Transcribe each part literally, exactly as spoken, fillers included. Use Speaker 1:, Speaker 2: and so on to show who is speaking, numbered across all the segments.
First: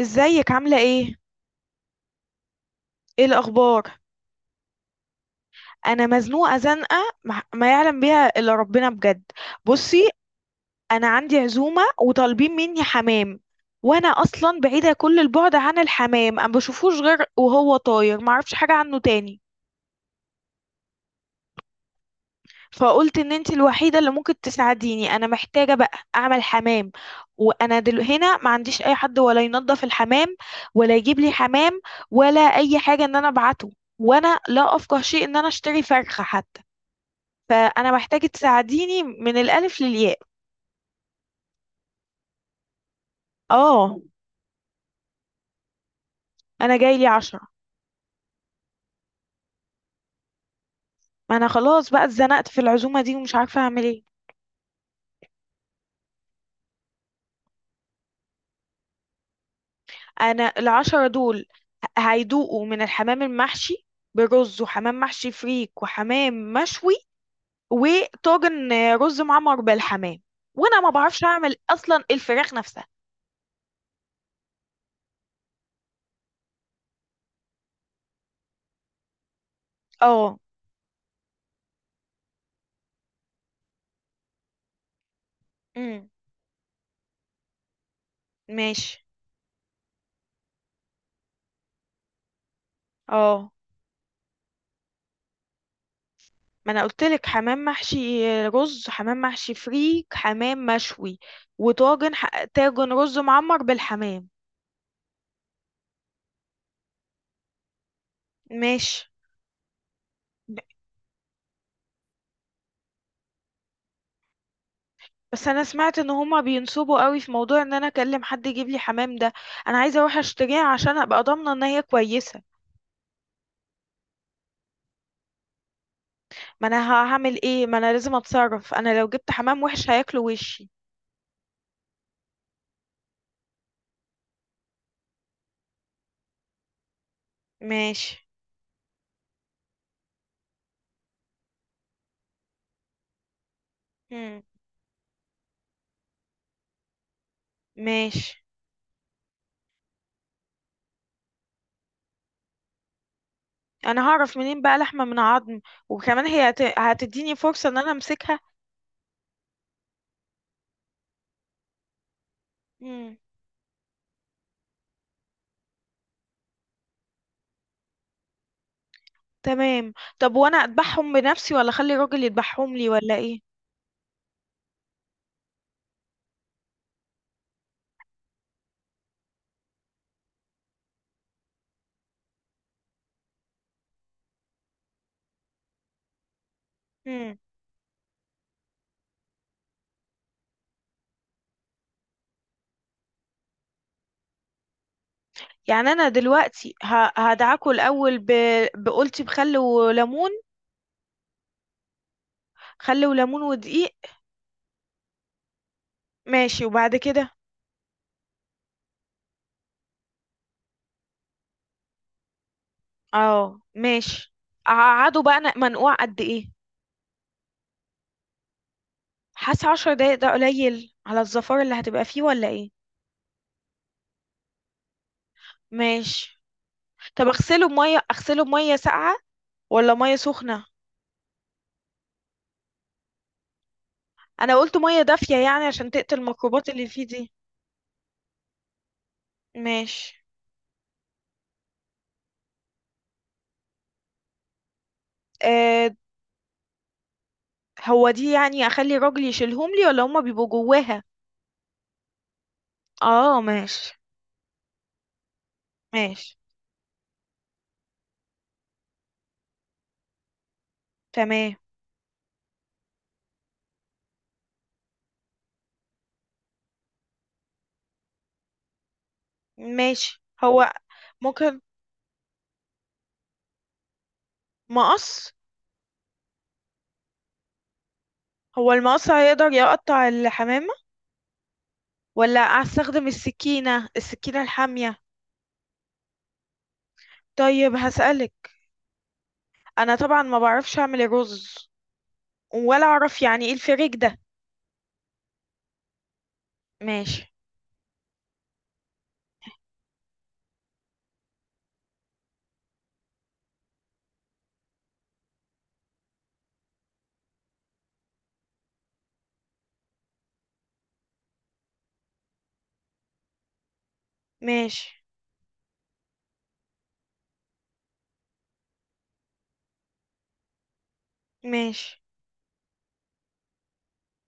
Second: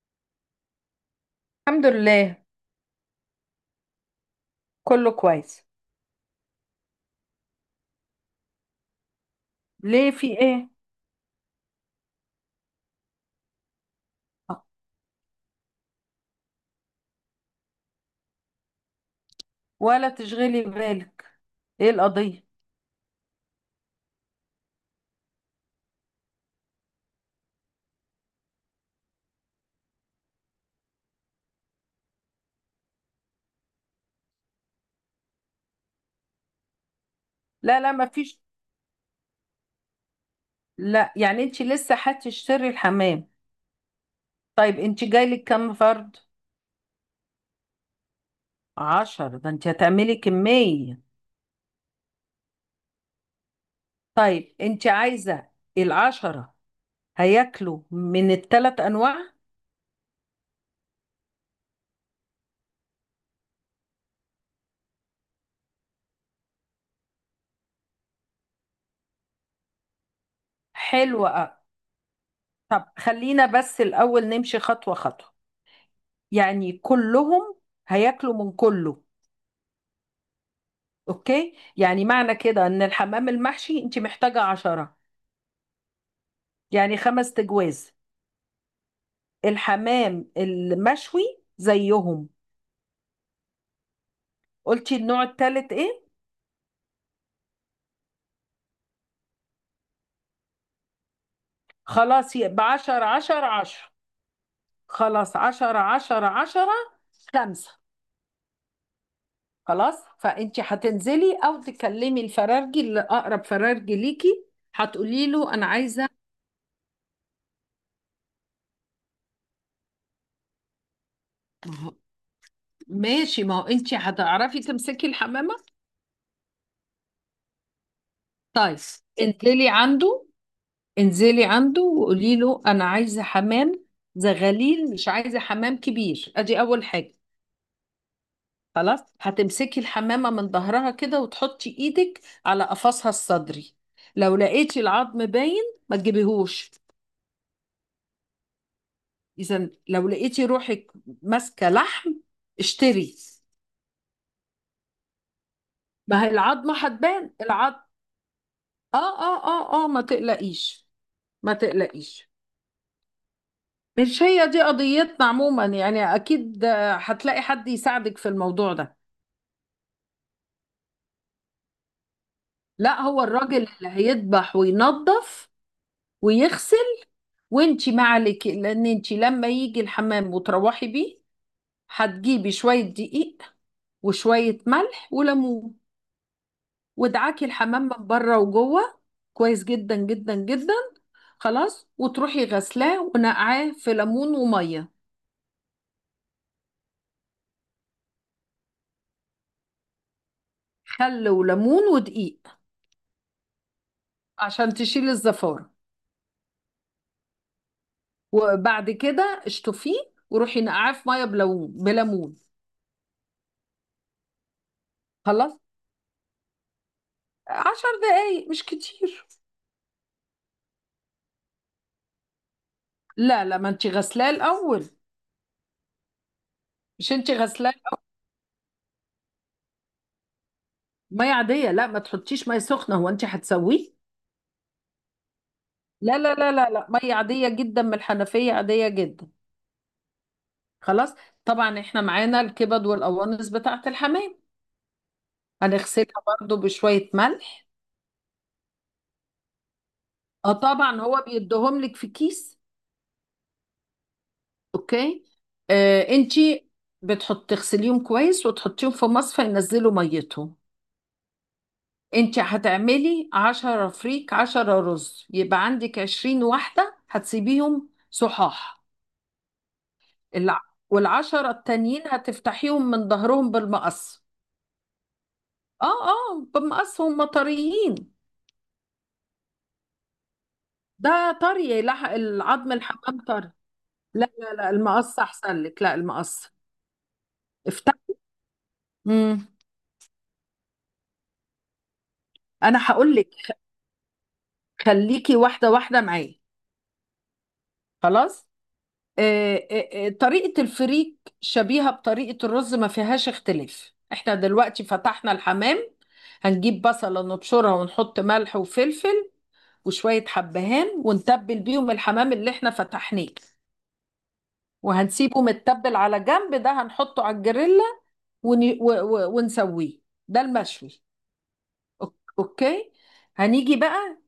Speaker 1: ازيك عاملة ايه؟
Speaker 2: الحمد لله.
Speaker 1: ايه الأخبار؟
Speaker 2: كله كويس.
Speaker 1: أنا مزنوقة زنقة، مح- ما يعلم بيها إلا ربنا بجد. بصي،
Speaker 2: ليه، في ايه؟
Speaker 1: أنا عندي عزومة وطالبين مني حمام. وأنا أصلا بعيدة كل البعد عن الحمام، أنا بشوفوش غير وهو طاير، معرفش حاجة عنه تاني.
Speaker 2: ولا تشغلي بالك. ايه القضية؟
Speaker 1: فقلت إن انتي الوحيدة اللي ممكن تساعديني، أنا محتاجة بقى أعمل حمام. وأنا دل هنا ما عنديش أي حد ولا ينظف الحمام، ولا يجيب لي حمام، ولا أي حاجة إن أنا أبعته. وأنا لا أفقه شيء إن أنا أشتري فرخة حتى.
Speaker 2: لا
Speaker 1: فانا
Speaker 2: لا، ما
Speaker 1: محتاجة
Speaker 2: فيش.
Speaker 1: تساعديني من الالف للياء.
Speaker 2: لا، يعني انت لسه هتشتري الحمام؟
Speaker 1: اه،
Speaker 2: طيب، انت جايلك كام فرد؟
Speaker 1: انا جاي لي عشرة.
Speaker 2: عشرة؟ ده انت هتعملي كمية.
Speaker 1: ما انا خلاص بقى اتزنقت في العزومة دي ومش عارفة اعمل ايه.
Speaker 2: طيب، انت عايزة العشرة هياكلوا من الثلاث انواع؟
Speaker 1: انا العشرة دول ه- هيدوقوا من الحمام المحشي برز، وحمام محشي فريك، وحمام مشوي، وطاجن رز معمر بالحمام. وانا ما بعرفش
Speaker 2: حلوة أوي.
Speaker 1: اعمل اصلا الفراخ
Speaker 2: طب
Speaker 1: نفسها.
Speaker 2: خلينا بس الاول نمشي خطوة خطوة. يعني كلهم هياكلوا من كله؟
Speaker 1: اه.
Speaker 2: اوكي، يعني معنى كده ان الحمام المحشي انت محتاجة عشرة،
Speaker 1: امم.
Speaker 2: يعني خمس تجواز.
Speaker 1: ماشي.
Speaker 2: الحمام المشوي زيهم.
Speaker 1: اه،
Speaker 2: قلتي النوع التالت ايه؟
Speaker 1: ما انا قلت لك حمام محشي رز، حمام محشي فريك، حمام مشوي، وطاجن
Speaker 2: خلاص،
Speaker 1: ح-
Speaker 2: يبقى
Speaker 1: طاجن
Speaker 2: عشرة
Speaker 1: رز
Speaker 2: عشرة
Speaker 1: معمر
Speaker 2: عشرة
Speaker 1: بالحمام.
Speaker 2: خلاص عشرة عشرة عشرة، خمسة.
Speaker 1: ماشي.
Speaker 2: خلاص،
Speaker 1: ب-
Speaker 2: فانت هتنزلي او تكلمي الفرارجي اللي اقرب فرارجي ليكي. هتقولي
Speaker 1: بس
Speaker 2: له
Speaker 1: انا
Speaker 2: انا
Speaker 1: سمعت
Speaker 2: عايزة.
Speaker 1: ان هما بينصبوا قوي في موضوع ان انا اكلم حد يجيب لي حمام ده. انا عايزه اروح اشتريها عشان ابقى ضامنه ان
Speaker 2: ما
Speaker 1: هي
Speaker 2: هو-
Speaker 1: كويسه.
Speaker 2: ماشي، ما هو انت هتعرفي تمسكي الحمامة.
Speaker 1: ما انا ه- هعمل ايه، ما انا لازم اتصرف،
Speaker 2: طيب
Speaker 1: انا لو جبت حمام
Speaker 2: انزلي
Speaker 1: وحش
Speaker 2: عنده.
Speaker 1: هياكلوا وشي.
Speaker 2: انزلي عنده وقولي له انا عايزه حمام زغاليل، مش عايزه حمام كبير. ادي اول حاجه.
Speaker 1: ماشي.
Speaker 2: خلاص هتمسكي الحمامه من ظهرها كده وتحطي ايدك على قفصها الصدري. لو
Speaker 1: مم.
Speaker 2: لقيتي العظم باين، ما تجيبيهوش.
Speaker 1: ماشي.
Speaker 2: اذا لو لقيتي روحك ماسكه لحم، اشتري.
Speaker 1: انا هعرف منين بقى لحمه من عظم،
Speaker 2: ما
Speaker 1: وكمان
Speaker 2: هي
Speaker 1: هي هت...
Speaker 2: العظمه هتبان
Speaker 1: هتديني فرصه
Speaker 2: العظم.
Speaker 1: ان انا امسكها.
Speaker 2: اه اه اه اه، ما تقلقيش، ما تقلقيش.
Speaker 1: مم.
Speaker 2: مش هي دي قضيتنا عموما. يعني اكيد آه، هتلاقي حد يساعدك في الموضوع ده.
Speaker 1: تمام. طب وانا اذبحهم بنفسي ولا اخلي الراجل يذبحهم لي
Speaker 2: لا،
Speaker 1: ولا
Speaker 2: هو
Speaker 1: ايه؟
Speaker 2: الراجل اللي هيذبح وينظف ويغسل. وانتي ما عليك، لان انتي لما يجي الحمام وتروحي بيه هتجيبي شوية دقيق وشوية ملح وليمون،
Speaker 1: مم.
Speaker 2: وادعكي الحمام من بره وجوه كويس جدا جدا جدا. خلاص، وتروحي غسلاه ونقعاه في ليمون ومية.
Speaker 1: يعني انا دلوقتي ه- هدعكه الاول ب... بقولتي بخل وليمون.
Speaker 2: خل وليمون ودقيق
Speaker 1: خل وليمون ودقيق.
Speaker 2: عشان تشيل الزفارة.
Speaker 1: ماشي، وبعد كده.
Speaker 2: وبعد كده اشطفيه، وروحي نقعاه في مية بليمون بليمون.
Speaker 1: اه ماشي. اقعده بقى
Speaker 2: خلاص،
Speaker 1: ن- منقوع قد ايه؟
Speaker 2: عشر دقايق، مش كتير.
Speaker 1: حاسه عشر دقايق ده قليل على الزفارة اللي هتبقى فيه ولا ايه؟
Speaker 2: لا لا، ما انت غسلاه الاول.
Speaker 1: ماشي.
Speaker 2: مش
Speaker 1: طب
Speaker 2: انت
Speaker 1: اغسله
Speaker 2: غسلاه؟
Speaker 1: بميه، اغسله بميه ساقعه ولا ميه سخنه؟
Speaker 2: ميه عاديه، لا ما تحطيش ميه سخنه، هو انت هتسويه.
Speaker 1: انا قلت ميه دافيه يعني عشان تقتل
Speaker 2: لا لا لا
Speaker 1: الميكروبات
Speaker 2: لا
Speaker 1: اللي
Speaker 2: لا،
Speaker 1: فيه
Speaker 2: ميه
Speaker 1: دي.
Speaker 2: عاديه جدا من الحنفيه، عاديه جدا.
Speaker 1: ماشي.
Speaker 2: خلاص. طبعا احنا معانا الكبد والقوانص بتاعه الحمام.
Speaker 1: آه،
Speaker 2: هنغسلها برضو بشويه ملح.
Speaker 1: هو دي يعني اخلي الراجل يشيلهم لي ولا هما بيبقوا
Speaker 2: اه طبعا،
Speaker 1: جواها؟
Speaker 2: هو بيديهم لك في كيس.
Speaker 1: اه ماشي.
Speaker 2: اوكي. آه انت
Speaker 1: ماشي.
Speaker 2: بتحط تغسليهم كويس وتحطيهم في مصفى ينزلوا ميتهم.
Speaker 1: تمام.
Speaker 2: انت هتعملي عشرة فريك عشرة رز، يبقى عندك عشرين واحدة هتسيبيهم صحاح.
Speaker 1: ماشي.
Speaker 2: الع...
Speaker 1: هو
Speaker 2: والعشرة
Speaker 1: ممكن
Speaker 2: التانيين هتفتحيهم من ظهرهم بالمقص.
Speaker 1: مقص؟
Speaker 2: اه اه، بالمقص، هم طريين.
Speaker 1: هو المقص هيقدر يقطع الحمامة،
Speaker 2: ده طري، لا
Speaker 1: ولا
Speaker 2: العظم
Speaker 1: استخدم
Speaker 2: الحمام طري.
Speaker 1: السكينة،
Speaker 2: لا
Speaker 1: السكينة
Speaker 2: لا لا،
Speaker 1: الحامية؟
Speaker 2: المقص احسن لك، لا المقص.
Speaker 1: طيب
Speaker 2: افتح.
Speaker 1: هسألك.
Speaker 2: مم.
Speaker 1: انا طبعا ما بعرفش اعمل الرز،
Speaker 2: انا
Speaker 1: ولا
Speaker 2: هقول
Speaker 1: اعرف
Speaker 2: لك،
Speaker 1: يعني ايه الفريك ده.
Speaker 2: خليكي واحدة واحدة معايا.
Speaker 1: ماشي.
Speaker 2: خلاص. آه، آه، آه، طريقة الفريك شبيهة بطريقة الرز، ما فيهاش اختلاف. احنا دلوقتي فتحنا الحمام، هنجيب بصلة نبشرها ونحط ملح وفلفل وشوية حبهان ونتبل بيهم الحمام اللي احنا فتحناه.
Speaker 1: ماشي.
Speaker 2: وهنسيبه متبل على جنب، ده هنحطه على الجريلا ون... و... و... ونسويه، ده المشوي.
Speaker 1: ماشي.
Speaker 2: أوك- اوكي، هنيجي بقى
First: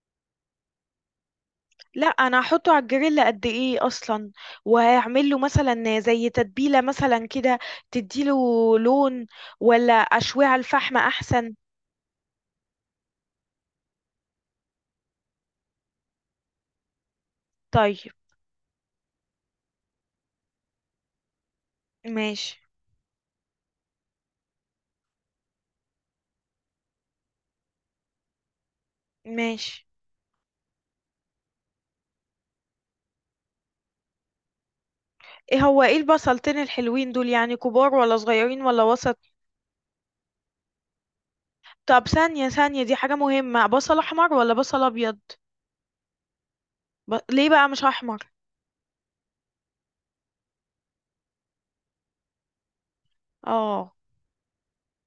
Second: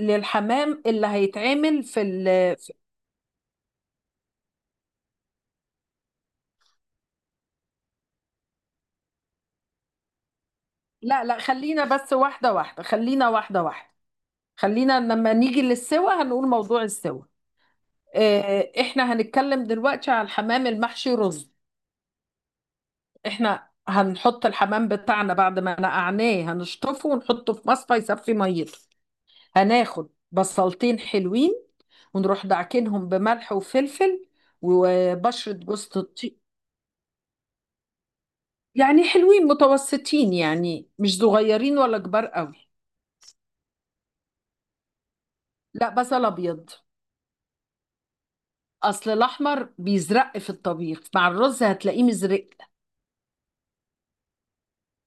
Speaker 2: للحمام اللي هيتعمل في
Speaker 1: لا،
Speaker 2: ال...
Speaker 1: انا هحطه
Speaker 2: في-
Speaker 1: على الجريل قد ايه اصلا؟ وهعمل له مثلا زي تتبيله مثلا كده، تديله لون، ولا اشويه على الفحم
Speaker 2: لا لا،
Speaker 1: احسن؟
Speaker 2: خلينا بس واحدة واحدة، خلينا واحدة واحدة. خلينا لما نيجي للسوا هنقول موضوع السوا.
Speaker 1: طيب.
Speaker 2: آه، احنا هنتكلم دلوقتي على الحمام المحشي رز.
Speaker 1: ماشي.
Speaker 2: احنا هنحط الحمام بتاعنا بعد ما نقعناه، هنشطفه ونحطه في مصفى يصفي ميته.
Speaker 1: ماشي.
Speaker 2: هناخد بصلتين حلوين، ونروح دعكنهم بملح وفلفل وبشرة
Speaker 1: ايه هو
Speaker 2: جوز
Speaker 1: ايه
Speaker 2: الطيب.
Speaker 1: البصلتين الحلوين دول؟ يعني كبار ولا صغيرين ولا
Speaker 2: يعني
Speaker 1: وسط؟
Speaker 2: حلوين متوسطين، يعني مش صغيرين ولا
Speaker 1: طب
Speaker 2: كبار
Speaker 1: ثانيه
Speaker 2: قوي.
Speaker 1: ثانيه، دي حاجه مهمه، بصل احمر ولا بصل ابيض؟
Speaker 2: لا، بصل ابيض.
Speaker 1: ب... ليه بقى مش احمر؟
Speaker 2: اصل الاحمر بيزرق في الطبيخ مع الرز، هتلاقيه مزرق،
Speaker 1: اه.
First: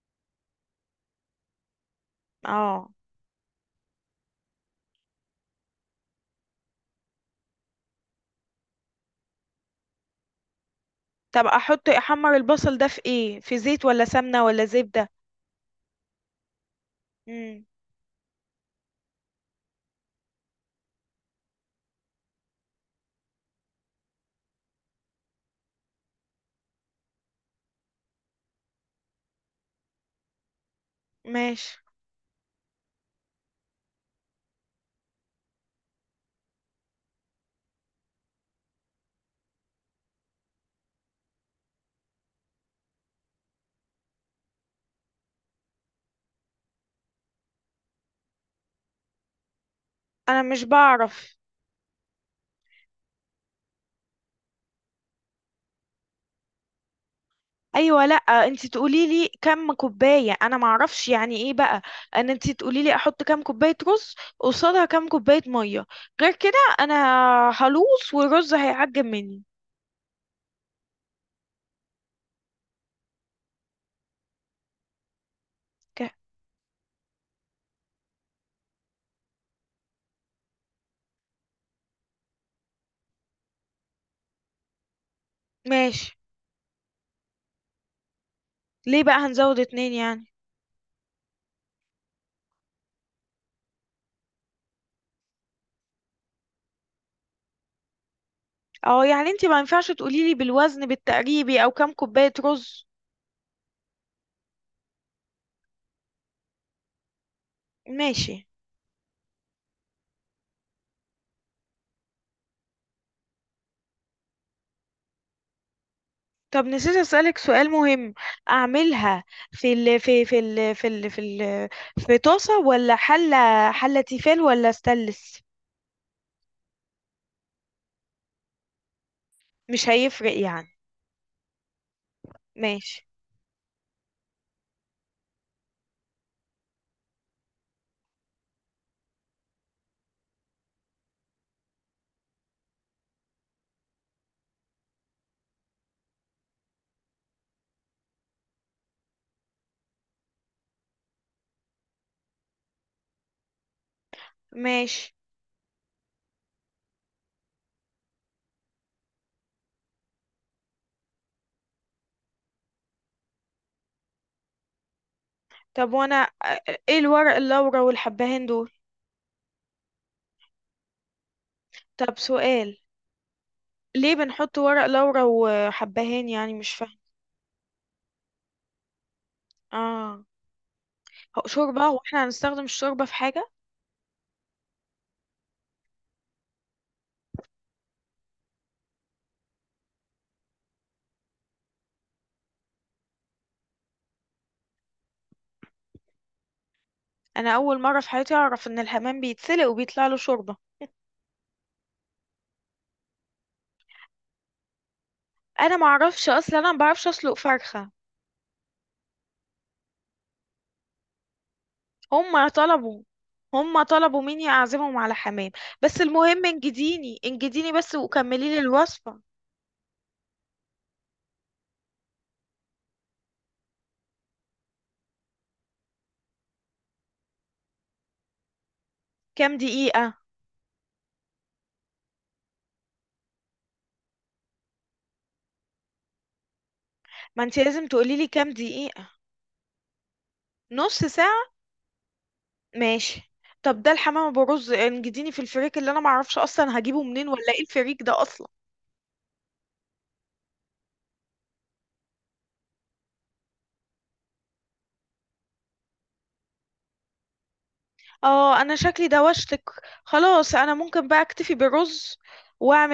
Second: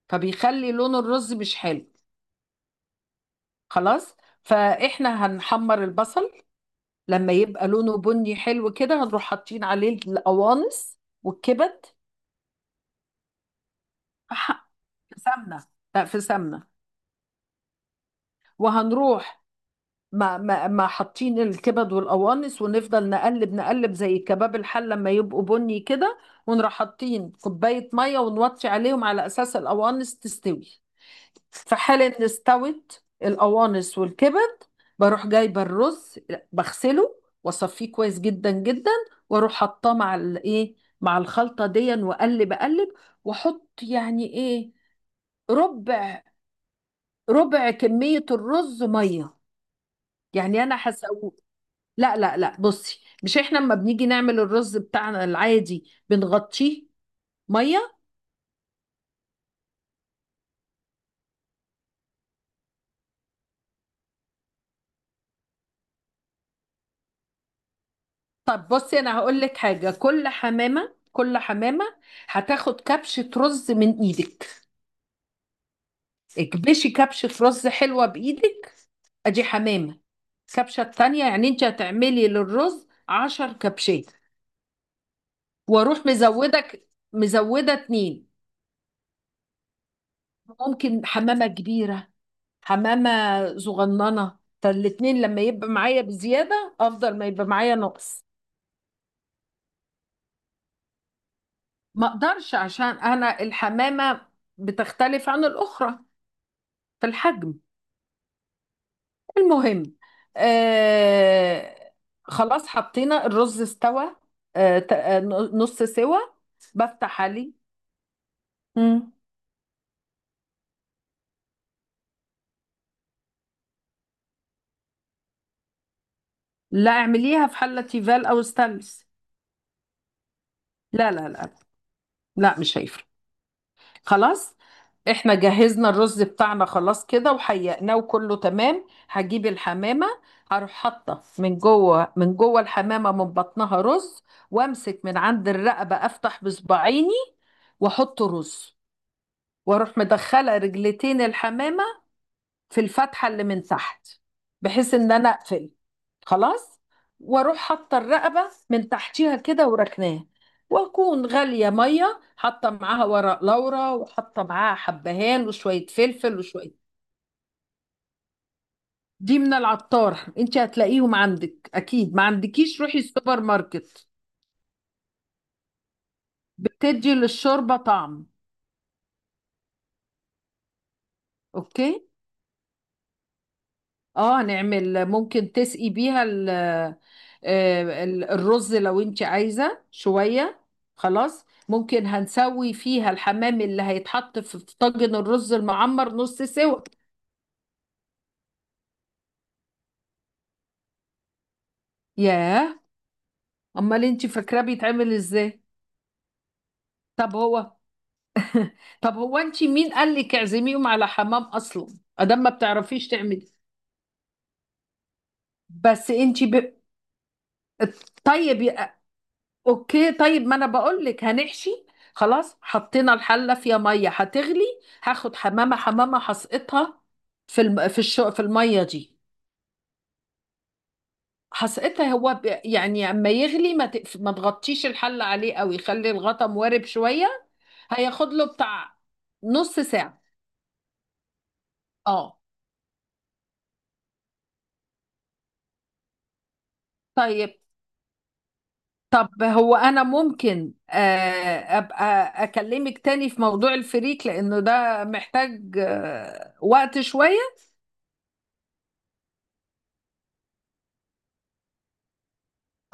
Speaker 2: فبيخلي لون الرز مش حلو.
Speaker 1: اه.
Speaker 2: خلاص، فاحنا هنحمر البصل، لما يبقى لونه بني حلو كده هنروح حاطين عليه القوانص
Speaker 1: طب
Speaker 2: والكبد.
Speaker 1: احط احمر البصل ده في ايه؟ في زيت ولا
Speaker 2: في
Speaker 1: سمنه ولا
Speaker 2: ح-
Speaker 1: زبده؟
Speaker 2: في سمنه، لا في سمنه.
Speaker 1: امم.
Speaker 2: وهنروح ما ما ما حاطين الكبد والقوانص ونفضل نقلب نقلب زي كباب الحل لما يبقوا بني كده، ونروح حاطين كوبايه ميه ونوطي عليهم على اساس القوانص تستوي.
Speaker 1: ماشي.
Speaker 2: في حال ان استوت القوانص والكبد، بروح جايبه الرز، بغسله واصفيه كويس جدا جدا، واروح حطاه مع الايه، مع الخلطه دي، واقلب اقلب، واحط يعني ايه، ربع ربع كميه الرز ميه.
Speaker 1: انا
Speaker 2: يعني
Speaker 1: مش
Speaker 2: انا هسويه.
Speaker 1: بعرف.
Speaker 2: لا لا لا، بصي، مش احنا لما بنيجي نعمل الرز بتاعنا العادي بنغطيه ميه؟
Speaker 1: ايوه، لا، انت تقولي لي كم كوبايه، انا ما اعرفش يعني ايه بقى. ان انت تقولي لي احط كم كوبايه رز قصادها كم كوبايه ميه، غير كده انا هلوص والرز
Speaker 2: طب بصي،
Speaker 1: هيعجب
Speaker 2: انا هقول
Speaker 1: مني.
Speaker 2: لك حاجه، كل حمامه كل حمامه هتاخد كبشه رز من ايدك.
Speaker 1: ك-
Speaker 2: اكبشي كبشة رز حلوة بإيدك، أدي حمامة. الكبشة التانية، يعني أنت هتعملي للرز عشر كبشات. وأروح
Speaker 1: ماشي.
Speaker 2: مزودك، مزودة اتنين.
Speaker 1: ليه بقى هنزود اتنين يعني؟
Speaker 2: ممكن حمامة كبيرة، حمامة صغننة، فالاتنين لما يبقى معايا بزيادة أفضل ما يبقى معايا نقص.
Speaker 1: اه، يعني انت ما ينفعش تقولي لي بالوزن بالتقريبي او كم
Speaker 2: ما
Speaker 1: كوبايه
Speaker 2: أقدرش عشان
Speaker 1: رز؟
Speaker 2: أنا الحمامة بتختلف عن الأخرى في الحجم.
Speaker 1: ماشي.
Speaker 2: المهم، آه خلاص حطينا الرز استوى. آه ت- آه، نص سوا.
Speaker 1: طب نسيت
Speaker 2: بفتح
Speaker 1: اسالك
Speaker 2: عليه.
Speaker 1: سؤال مهم،
Speaker 2: مم.
Speaker 1: اعملها في ال في في ال في ال في ال في طاسه ولا حله؟ حله تيفال ولا استانلس؟
Speaker 2: لا، اعمليها في حلة تيفال او ستانلس.
Speaker 1: مش هيفرق يعني؟
Speaker 2: لا لا لا لا، مش هيفرق.
Speaker 1: ماشي.
Speaker 2: خلاص، احنا جهزنا الرز بتاعنا خلاص كده وحيقناه وكله تمام، هجيب الحمامة. هروح حاطة من جوه من جوه الحمامة من بطنها رز، وامسك من عند الرقبة، افتح بصباعيني واحط رز. واروح مدخله رجلتين الحمامه في الفتحه اللي من تحت، بحيث ان
Speaker 1: ماشي.
Speaker 2: انا اقفل. خلاص. واروح حاطه الرقبه من تحتيها كده وراكناها، واكون غاليه ميه حاطه معاها ورق لورا وحاطه معاها حبهان وشويه
Speaker 1: طب وانا
Speaker 2: فلفل وشويه.
Speaker 1: ايه الورق اللورا والحبهان دول؟
Speaker 2: دي من العطار، انت هتلاقيهم عندك اكيد،
Speaker 1: طب
Speaker 2: ما
Speaker 1: سؤال،
Speaker 2: عندكيش روحي السوبر ماركت.
Speaker 1: ليه بنحط ورق لورا وحبهان؟ يعني مش فاهم.
Speaker 2: بتدي للشوربه طعم.
Speaker 1: اه، هو شوربة؟
Speaker 2: اوكي.
Speaker 1: واحنا هنستخدم الشوربة في حاجة؟
Speaker 2: اه نعمل، ممكن تسقي بيها ال- آه، ال- الرز لو انت عايزة شوية. خلاص، ممكن هنسوي فيها الحمام اللي هيتحط في في طاجن الرز المعمر، نص سوا.
Speaker 1: انا اول مرة في حياتي اعرف ان الحمام بيتسلق وبيطلع له شوربة.
Speaker 2: ياه، امال انت فاكراه بيتعمل ازاي؟
Speaker 1: انا ما اعرفش اصلا، انا ما بعرفش اسلق
Speaker 2: طب هو
Speaker 1: فرخة.
Speaker 2: طب هو انت مين قال لك اعزميهم على حمام اصلا؟ ادام
Speaker 1: هم
Speaker 2: ما
Speaker 1: طلبوا.
Speaker 2: بتعرفيش تعملي.
Speaker 1: هم طلبوا مني اعزمهم على حمام. بس
Speaker 2: بس انت
Speaker 1: المهم
Speaker 2: ب...
Speaker 1: انجديني انجديني بس وكملي لي
Speaker 2: طيب.
Speaker 1: الوصفة.
Speaker 2: اوكي، طيب ما انا بقول لك هنحشي. خلاص حطينا الحله فيها ميه هتغلي. هاخد حمامه حمامه هسقطها في الم... في الشو... في الميه دي.
Speaker 1: كام دقيقة؟
Speaker 2: هسقطها هو ب... يعني اما يغلي، ما, تقف... ما تغطيش الحله عليه قوي، خلي الغطا موارب شويه.
Speaker 1: ما انت لازم تقولي لي
Speaker 2: هياخد له
Speaker 1: كام
Speaker 2: بتاع
Speaker 1: دقيقة.
Speaker 2: نص ساعه.
Speaker 1: نص ساعة؟
Speaker 2: اه.
Speaker 1: ماشي. طب ده الحمام ابو رز، انجديني في الفريك، اللي انا معرفش اصلا هجيبه منين، ولا
Speaker 2: طيب،
Speaker 1: ايه الفريك ده اصلا؟
Speaker 2: طب هو انا ممكن آه، ابقى اكلمك تاني في موضوع الفريك، لانه ده محتاج آه، وقت شويه.
Speaker 1: اه، انا شكلي دوشتك. خلاص انا ممكن بقى اكتفي بالرز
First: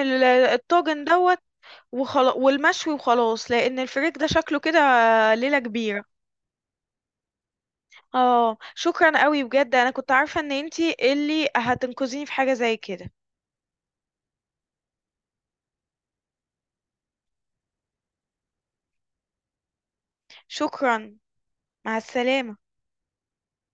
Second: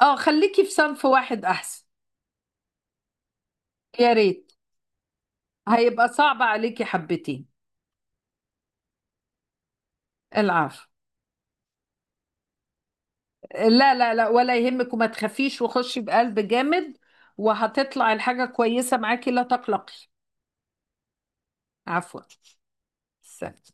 Speaker 2: اه، خليكي في
Speaker 1: الطاجن
Speaker 2: صنف
Speaker 1: دوت.
Speaker 2: واحد احسن.
Speaker 1: وخلاص والمشوي وخلاص، لان
Speaker 2: يا
Speaker 1: الفريك ده
Speaker 2: ريت.
Speaker 1: شكله كده ليلة كبيرة.
Speaker 2: هيبقى صعب عليكي حبتين.
Speaker 1: اه، شكرا قوي بجد، انا كنت عارفة ان
Speaker 2: العفو.
Speaker 1: انتي اللي هتنقذيني في حاجة زي كده.
Speaker 2: لا لا لا، ولا يهمك، وما تخافيش، وخشي بقلب جامد، وهتطلع الحاجة كويسة معاكي، لا تقلقي.
Speaker 1: شكرا. مع
Speaker 2: عفوا.
Speaker 1: السلامة.
Speaker 2: سلام.